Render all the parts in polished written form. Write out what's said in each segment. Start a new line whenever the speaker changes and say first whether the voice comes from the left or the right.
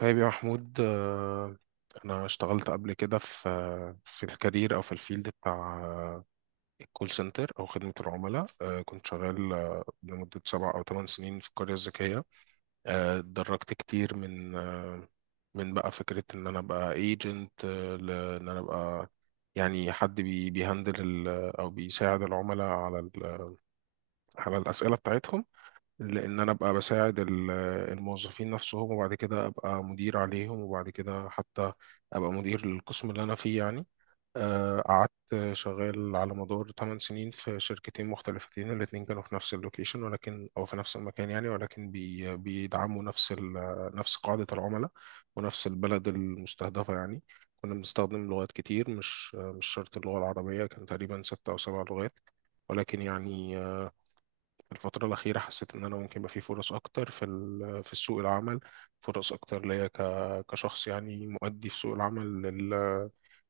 right: طيب يا محمود، أنا اشتغلت قبل كده في الكارير أو في الفيلد بتاع الكول سنتر أو خدمة العملاء. كنت شغال لمدة 7 أو 8 سنين في القرية الذكية. اتدرجت كتير من بقى فكرة إن أنا أبقى ايجنت، لإن أنا أبقى يعني حد بيهندل أو بيساعد العملاء على الأسئلة بتاعتهم، لان انا ابقى بساعد الموظفين نفسهم، وبعد كده ابقى مدير عليهم، وبعد كده حتى ابقى مدير للقسم اللي انا فيه يعني. قعدت شغال على مدار 8 سنين في شركتين مختلفتين، الاتنين كانوا في نفس اللوكيشن، ولكن او في نفس المكان يعني، ولكن بيدعموا نفس نفس قاعدة العملاء ونفس البلد المستهدفة يعني. كنا بنستخدم لغات كتير، مش شرط اللغة العربية، كان تقريبا ستة أو سبع لغات. ولكن يعني الفترة الأخيرة حسيت إن أنا ممكن يبقى في فرص أكتر في سوق العمل، فرص أكتر ليا كشخص يعني مؤدي في سوق العمل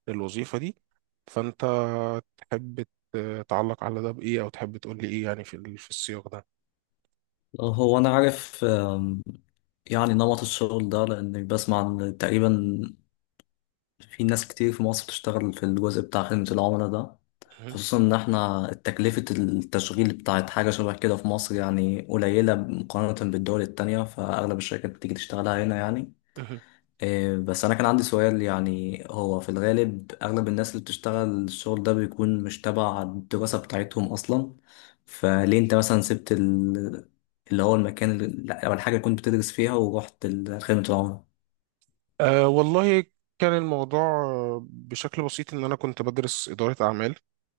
right: للوظيفة دي. فأنت تحب تعلق على ده بإيه، أو تحب تقول لي إيه يعني في السياق ده؟
left: هو أنا عارف يعني نمط الشغل ده، لأني بسمع إن تقريبا في ناس كتير في مصر بتشتغل في الجزء بتاع خدمة العملاء ده،
right: مهم.
left: خصوصا إن إحنا تكلفة التشغيل بتاعت حاجة شبه كده في مصر يعني قليلة مقارنة بالدول التانية، فأغلب الشركات بتيجي تشتغلها هنا يعني.
right: مهم.
left: إيه، بس أنا كان عندي سؤال، يعني هو في الغالب أغلب الناس اللي بتشتغل الشغل ده بيكون مش تبع الدراسة بتاعتهم أصلا، فليه أنت مثلا سبت اللي هو المكان أو الحاجة اللي كنت بتدرس فيها ورحت خدمة العملاء؟
right: أه والله، كان الموضوع بشكل بسيط، إن أنا كنت بدرس إدارة أعمال،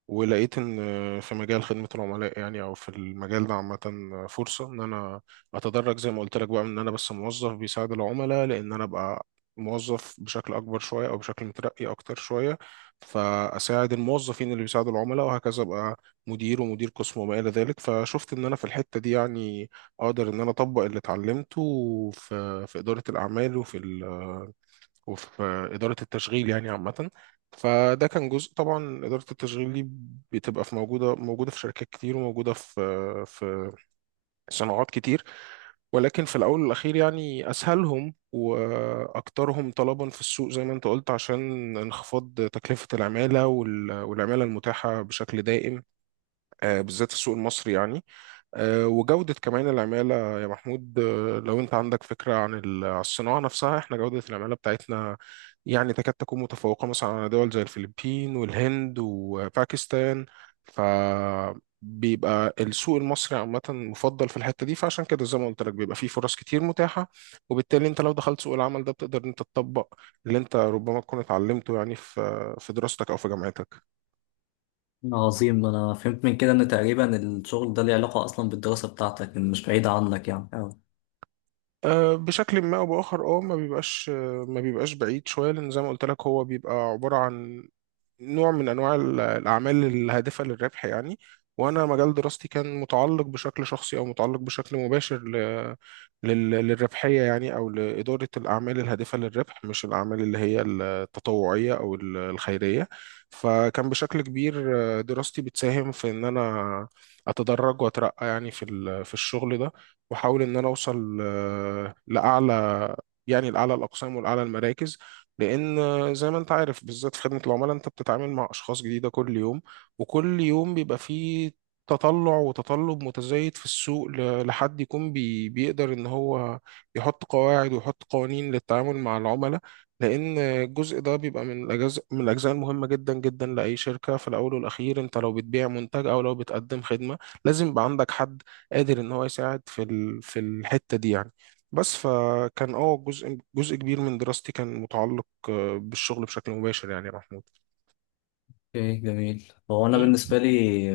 right: ولقيت إن في مجال خدمة العملاء يعني، أو في المجال ده عامة، فرصة إن أنا أتدرج زي ما قلت لك، بقى من إن أنا بس موظف بيساعد العملاء لأن أنا أبقى موظف بشكل أكبر شوية، أو بشكل مترقي أكتر شوية، فأساعد الموظفين اللي بيساعدوا العملاء، وهكذا أبقى مدير ومدير قسم وما إلى ذلك. فشفت إن أنا في الحتة دي يعني أقدر إن أنا أطبق اللي اتعلمته في إدارة الأعمال وفي إدارة التشغيل يعني عامة. فده كان جزء، طبعا إدارة التشغيل دي بتبقى في موجودة في شركات كتير، وموجودة في صناعات كتير، ولكن في الأول والأخير يعني أسهلهم وأكثرهم طلبا في السوق، زي ما أنت قلت، عشان انخفاض تكلفة العمالة والعمالة المتاحة بشكل دائم، بالذات في السوق المصري يعني. وجودة كمان العمالة يا محمود، لو أنت عندك فكرة عن الصناعة نفسها، إحنا جودة العمالة بتاعتنا يعني تكاد تكون متفوقة مثلا على دول زي الفلبين والهند وباكستان، فبيبقى السوق المصري عامة مفضل في الحتة دي، فعشان كده زي ما قلت لك، بيبقى فيه فرص كتير متاحة. وبالتالي أنت لو دخلت سوق العمل ده، بتقدر إن أنت تطبق اللي أنت ربما تكون اتعلمته يعني في دراستك أو في جامعتك.
left: عظيم، أنا فهمت من كده إن تقريبا الشغل ده ليه علاقة أصلا بالدراسة بتاعتك، إن مش بعيدة عنك يعني أوي.
right: أه، بشكل ما او باخر، ما بيبقاش، بعيد شويه، لان زي ما قلت لك هو بيبقى عباره عن نوع من انواع الاعمال الهادفه للربح يعني. وانا مجال دراستي كان متعلق بشكل شخصي، او متعلق بشكل مباشر للربحيه يعني، او لاداره الاعمال الهادفه للربح، مش الاعمال اللي هي التطوعيه او الخيريه. فكان بشكل كبير دراستي بتساهم في ان انا اتدرج واترقى يعني في في الشغل ده، واحاول ان انا اوصل لاعلى، يعني لأعلى الأقسام ولأعلى المراكز. لأن زي ما أنت عارف، بالذات في خدمة العملاء، أنت بتتعامل مع أشخاص جديدة كل يوم، وكل يوم بيبقى فيه تطلع وتطلب متزايد في السوق لحد يكون بيقدر إن هو يحط قواعد ويحط قوانين للتعامل مع العملاء، لأن الجزء ده بيبقى من الأجزاء المهمة جدا جدا لأي شركة. في الأول والأخير، أنت لو بتبيع منتج أو لو بتقدم خدمة، لازم يبقى عندك حد قادر إن هو يساعد في الحتة دي يعني. بس فكان جزء كبير من دراستي كان متعلق بالشغل بشكل مباشر يعني يا محمود.
left: اوكي جميل، هو انا
right: مم.
left: بالنسبه لي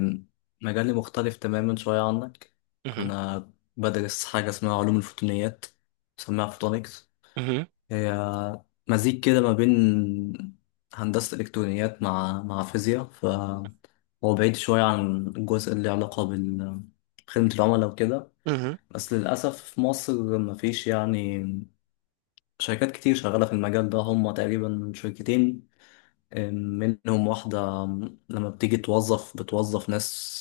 left: مجالي مختلف تماما شويه عنك.
right: مهم.
left: انا بدرس حاجه اسمها علوم الفوتونيات، بسميها فوتونيكس.
right: مهم.
left: هي مزيج كده ما بين هندسة إلكترونيات مع فيزياء، فهو بعيد شوية عن الجزء اللي علاقة بخدمة العملاء وكده.
right: مهم.
left: بس للأسف في مصر مفيش يعني شركات كتير شغالة في المجال ده، هم تقريبا شركتين. منهم واحدة لما بتيجي توظف بتوظف ناس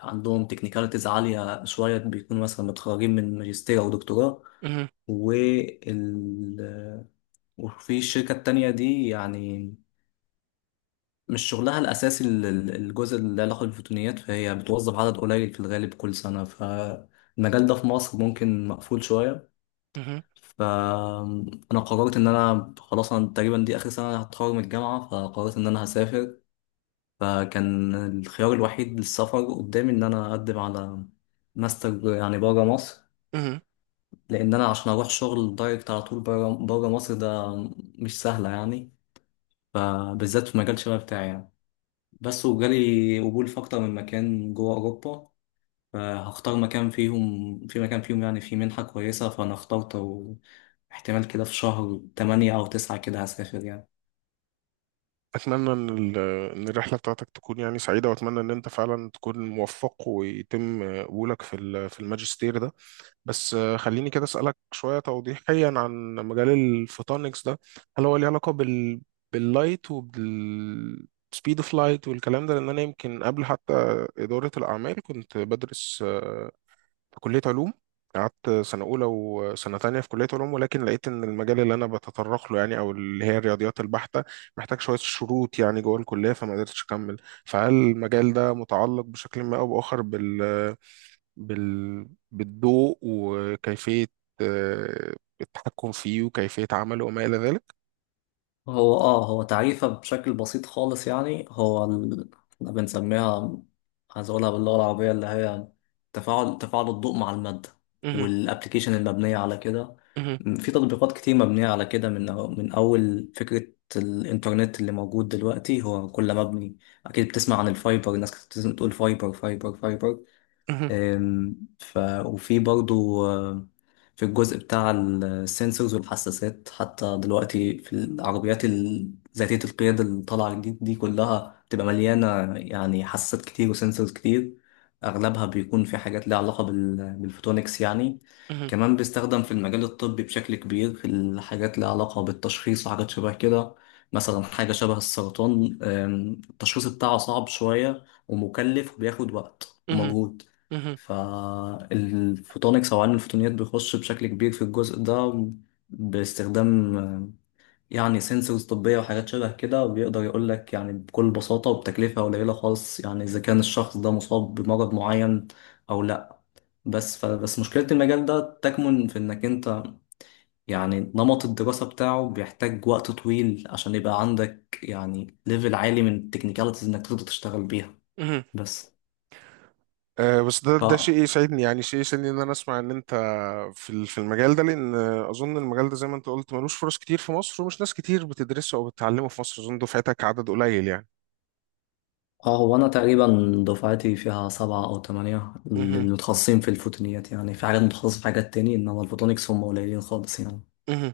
left: عندهم تكنيكاليتيز عالية شوية، بيكونوا مثلا متخرجين من ماجستير أو دكتوراه.
right: مهم.
left: وال وفي الشركة التانية دي يعني مش شغلها الأساسي الجزء اللي له علاقة بالفوتونيات، فهي بتوظف عدد قليل في الغالب كل سنة، فالمجال ده في مصر ممكن مقفول شوية.
right: مهم.
left: فأنا قررت إن أنا خلاص، أنا تقريبا دي آخر سنة هتخرج من الجامعة، فقررت إن أنا هسافر. فكان الخيار الوحيد للسفر قدامي إن أنا أقدم على ماستر يعني بره مصر،
right: مهم.
left: لأن أنا عشان أروح شغل دايركت على طول بره بره مصر ده، مش سهلة يعني، فبالذات في المجال شبه بتاعي يعني. بس وجالي قبول في أكتر من مكان جوه أوروبا، فهختار مكان فيهم، في مكان فيهم يعني فيه منحة كويسة، فأنا اخترت. واحتمال كده في شهر 8 أو 9 كده هسافر يعني.
right: اتمنى ان إن الرحله بتاعتك تكون يعني سعيده، واتمنى ان انت فعلا تكون موفق ويتم قبولك في الماجستير ده. بس خليني كده اسالك شويه توضيحيا عن مجال الفوتونكس ده. هل هو ليه علاقه باللايت وبالسبيد اوف لايت والكلام ده؟ لان انا يمكن قبل حتى اداره الاعمال كنت بدرس في كلية علوم، قعدت سنة أولى وسنة تانية في كلية علوم، ولكن لقيت إن المجال اللي أنا بتطرق له يعني، أو اللي هي الرياضيات البحتة، محتاج شوية شروط يعني جوه الكلية، فما قدرتش أكمل. فهل المجال ده متعلق بشكل ما أو بآخر بالضوء وكيفية آه، التحكم فيه وكيفية عمله وما إلى ذلك؟
left: هو تعريفها بشكل بسيط خالص، يعني هو احنا بنسميها، عايز اقولها باللغة العربية اللي هي تفاعل الضوء مع المادة،
right: مهم،
left: والابلكيشن المبنية على كده.
right: مهم،
left: في تطبيقات كتير مبنية على كده، من أول فكرة الإنترنت اللي موجود دلوقتي هو كله مبني، أكيد بتسمع عن الفايبر، الناس كانت بتقول فايبر فايبر فايبر.
right: مهم،
left: آم، ف وفي برضو في الجزء بتاع السنسورز والحساسات، حتى دلوقتي في العربيات ذاتية القيادة اللي طالعة جديد دي كلها بتبقى مليانة يعني حساسات كتير وسنسورز كتير، أغلبها بيكون في حاجات ليها علاقة بالفوتونكس يعني.
right: مهم،
left: كمان بيستخدم في المجال الطبي بشكل كبير في الحاجات ليها علاقة بالتشخيص وحاجات شبه كده، مثلا حاجة شبه السرطان، التشخيص بتاعه صعب شوية ومكلف وبياخد وقت
right: مهم،
left: ومجهود،
right: مهم،
left: فالفوتونكس أو علم الفوتونيات بيخش بشكل كبير في الجزء ده، باستخدام يعني سنسورز طبية وحاجات شبه كده، وبيقدر يقول لك يعني بكل بساطة وبتكلفة قليلة خالص يعني إذا كان الشخص ده مصاب بمرض معين أو لأ. فبس مشكلة المجال ده تكمن في إنك أنت يعني نمط الدراسة بتاعه بيحتاج وقت طويل عشان يبقى عندك يعني ليفل عالي من التكنيكاليتيز إنك تقدر تشتغل بيها
right: مهم.
left: بس.
right: أه، بس ده شيء يسعدني، يعني شيء يسعدني ان انا اسمع ان انت في المجال ده، لان اظن المجال ده زي ما انت قلت ملوش فرص كتير في مصر، ومش ناس كتير بتدرسه او بتتعلمه في مصر، اظن دفعتك عدد قليل يعني.
left: اه هو انا تقريبا دفعتي فيها 7 أو 8 اللي
right: مهم.
left: متخصصين في الفوتونيات، يعني في حاجات متخصصة في حاجات تاني، انما الفوتونيكس هم قليلين خالص يعني.
right: مهم.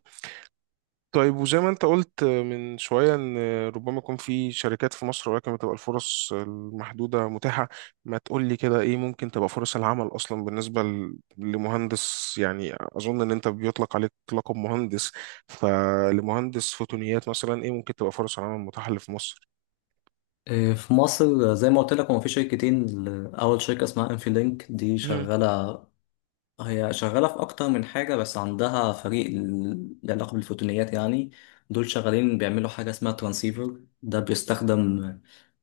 right: طيب، وزي ما انت قلت من شوية ان ربما يكون في شركات في مصر ولكن بتبقى الفرص المحدودة متاحة، ما تقول لي كده ايه ممكن تبقى فرص العمل اصلا بالنسبة لمهندس، يعني اظن ان انت بيطلق عليك لقب مهندس، فلمهندس فوتونيات مثلا، ايه ممكن تبقى فرص العمل المتاحة اللي في مصر؟
left: إيه، في مصر زي ما قلت لك هو في شركتين، اول شركة اسمها انفي لينك دي
right: مهم.
left: شغالة. هي شغالة في أكتر من حاجة بس عندها فريق له علاقة بالفوتونيات يعني. دول شغالين بيعملوا حاجة اسمها ترانسيفر، ده بيستخدم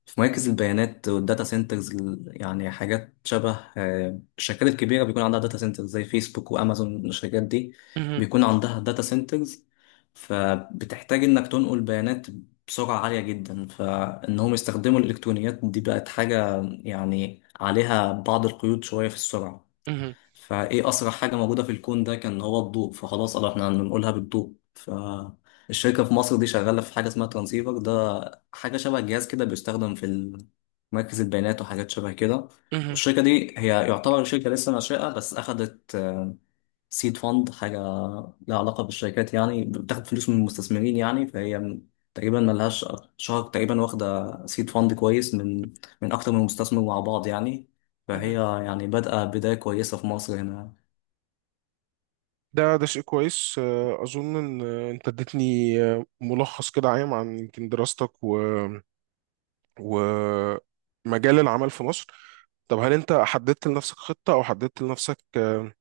left: في مراكز البيانات والداتا سنترز، يعني حاجات شبه الشركات الكبيرة بيكون عندها داتا سنترز زي فيسبوك وأمازون، الشركات دي
right: مهم.
left: بيكون عندها داتا سنترز، فبتحتاج إنك تنقل بيانات بسرعة عالية جدا، فإنهم يستخدموا الإلكترونيات دي بقت حاجة يعني عليها بعض القيود شوية في السرعة،
right: مهم.
left: فايه اسرع حاجه موجوده في الكون ده كان هو الضوء، فخلاص قالوا احنا هنقولها بالضوء. فالشركه في مصر دي شغاله في حاجه اسمها ترانسيفر، ده حاجه شبه جهاز كده بيستخدم في مركز البيانات وحاجات شبه كده.
right: مهم.
left: والشركه دي هي يعتبر شركه لسه ناشئه، بس اخدت سيد فند، حاجه لها علاقه بالشركات يعني بتاخد فلوس من المستثمرين، يعني فهي تقريبا ملهاش شهر تقريبا واخده سيد فند كويس، من اكتر من مستثمر مع بعض يعني. فهي
right: مهم.
left: يعني بادئة بداية كويسة في مصر هنا.
right: ده شيء كويس. أظن إن أنت اديتني ملخص كده عام عن يمكن دراستك ومجال العمل في مصر. طب هل انت حددت لنفسك خطة، او حددت لنفسك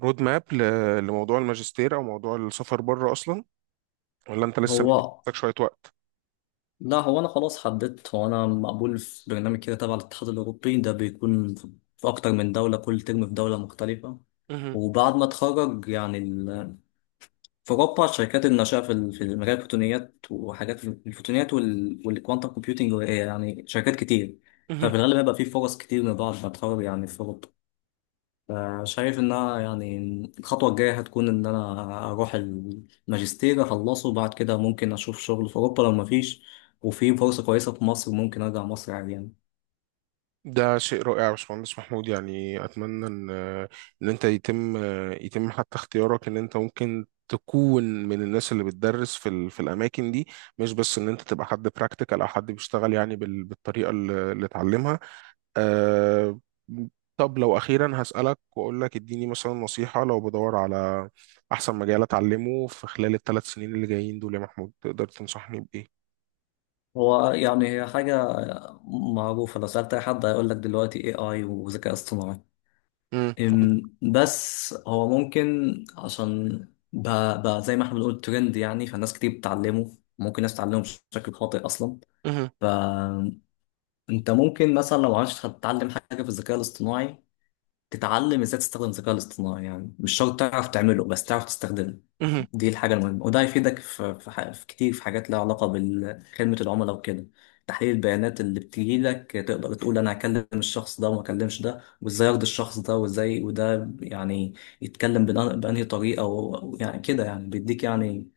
right: رود ماب لموضوع الماجستير او موضوع السفر بره اصلا، ولا انت لسه مدي
left: هو
right: لنفسك شوية وقت؟
left: لا، هو أنا خلاص حددت، هو أنا مقبول في برنامج كده تبع الاتحاد الأوروبي، ده بيكون في أكتر من دولة، كل ترم في دولة مختلفة.
right: مهم.
left: وبعد ما أتخرج يعني في أوروبا شركات الناشئة في مجال الفوتونيات، وحاجات في الفوتونيات والكوانتم كومبيوتنج يعني شركات كتير.
right: مهم.
left: ففي الغالب هيبقى في فرص كتير من بعد ما أتخرج يعني في أوروبا. شايف انها يعني الخطوة الجاية هتكون ان انا اروح الماجستير اخلصه، وبعد كده ممكن اشوف شغل في اوروبا لو مفيش، وفي فرصة كويسة في مصر ممكن ارجع مصر عادي يعني.
right: ده شيء رائع يا باشمهندس محمود، يعني اتمنى ان انت يتم حتى اختيارك، ان انت ممكن تكون من الناس اللي بتدرس في في الاماكن دي، مش بس ان انت تبقى حد براكتيكال او حد بيشتغل يعني بالطريقه اللي اتعلمها. أه. طب لو أخيرا هسألك وأقول لك اديني مثلا نصيحة لو بدور على أحسن مجال أتعلمه في خلال الثلاث سنين اللي جايين دول، يا محمود تقدر تنصحني بإيه؟
left: هو يعني هي حاجة معروفة، لو سألت اي حد هيقول لك دلوقتي اي اي وذكاء اصطناعي.
right: مم.
left: بس هو ممكن عشان بقى زي ما احنا بنقول ترند يعني، فالناس كتير بتتعلمه، ممكن ناس تتعلمه بشكل خاطئ اصلا.
right: مهم.
left: فانت ممكن مثلا لو عايز تتعلم حاجه في الذكاء الاصطناعي، تتعلم ازاي تستخدم الذكاء الاصطناعي، يعني مش شرط تعرف تعمله بس تعرف تستخدمه.
right: مهم.
left: دي الحاجة المهمة، وده هيفيدك في كتير في حاجات لها علاقة بخدمة العملاء وكده، تحليل البيانات اللي بتجيلك تقدر تقول أنا هكلم الشخص ده وما أكلمش ده، وإزاي أرضي الشخص ده، وإزاي وده يعني يتكلم بأنهي طريقة يعني كده، يعني بيديك يعني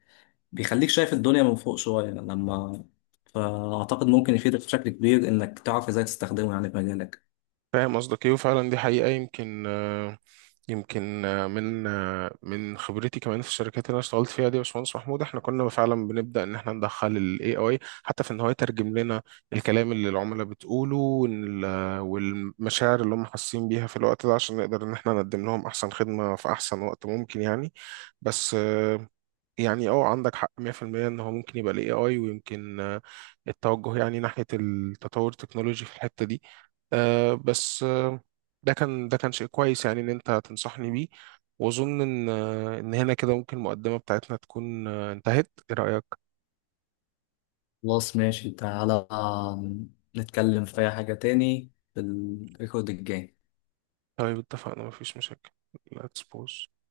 left: بيخليك شايف الدنيا من فوق شوية، لما فأعتقد ممكن يفيدك بشكل كبير إنك تعرف إزاي تستخدمه يعني في مجالك.
right: فاهم قصدك إيه، وفعلا دي حقيقة. يمكن من خبرتي كمان في الشركات اللي انا اشتغلت فيها دي يا باشمهندس محمود، احنا كنا فعلا بنبدا ان احنا ندخل الاي اي، حتى في ان هو يترجم لنا الكلام اللي العملاء بتقوله، والمشاعر اللي هم حاسين بيها في الوقت ده، عشان نقدر ان احنا نقدم لهم احسن خدمه في احسن وقت ممكن يعني. بس يعني اه عندك حق 100%، ان هو ممكن يبقى الاي اي، ويمكن التوجه يعني ناحية التطور التكنولوجي في الحتة دي. بس ده كان شيء كويس يعني ان انت تنصحني بيه. واظن ان ان هنا كده ممكن المقدمة بتاعتنا تكون انتهت. ايه رأيك؟
left: خلاص ماشي، تعالى نتكلم في أي حاجة تاني في الريكورد الجاي.
right: طيب اتفقنا، مفيش مشاكل. let's pause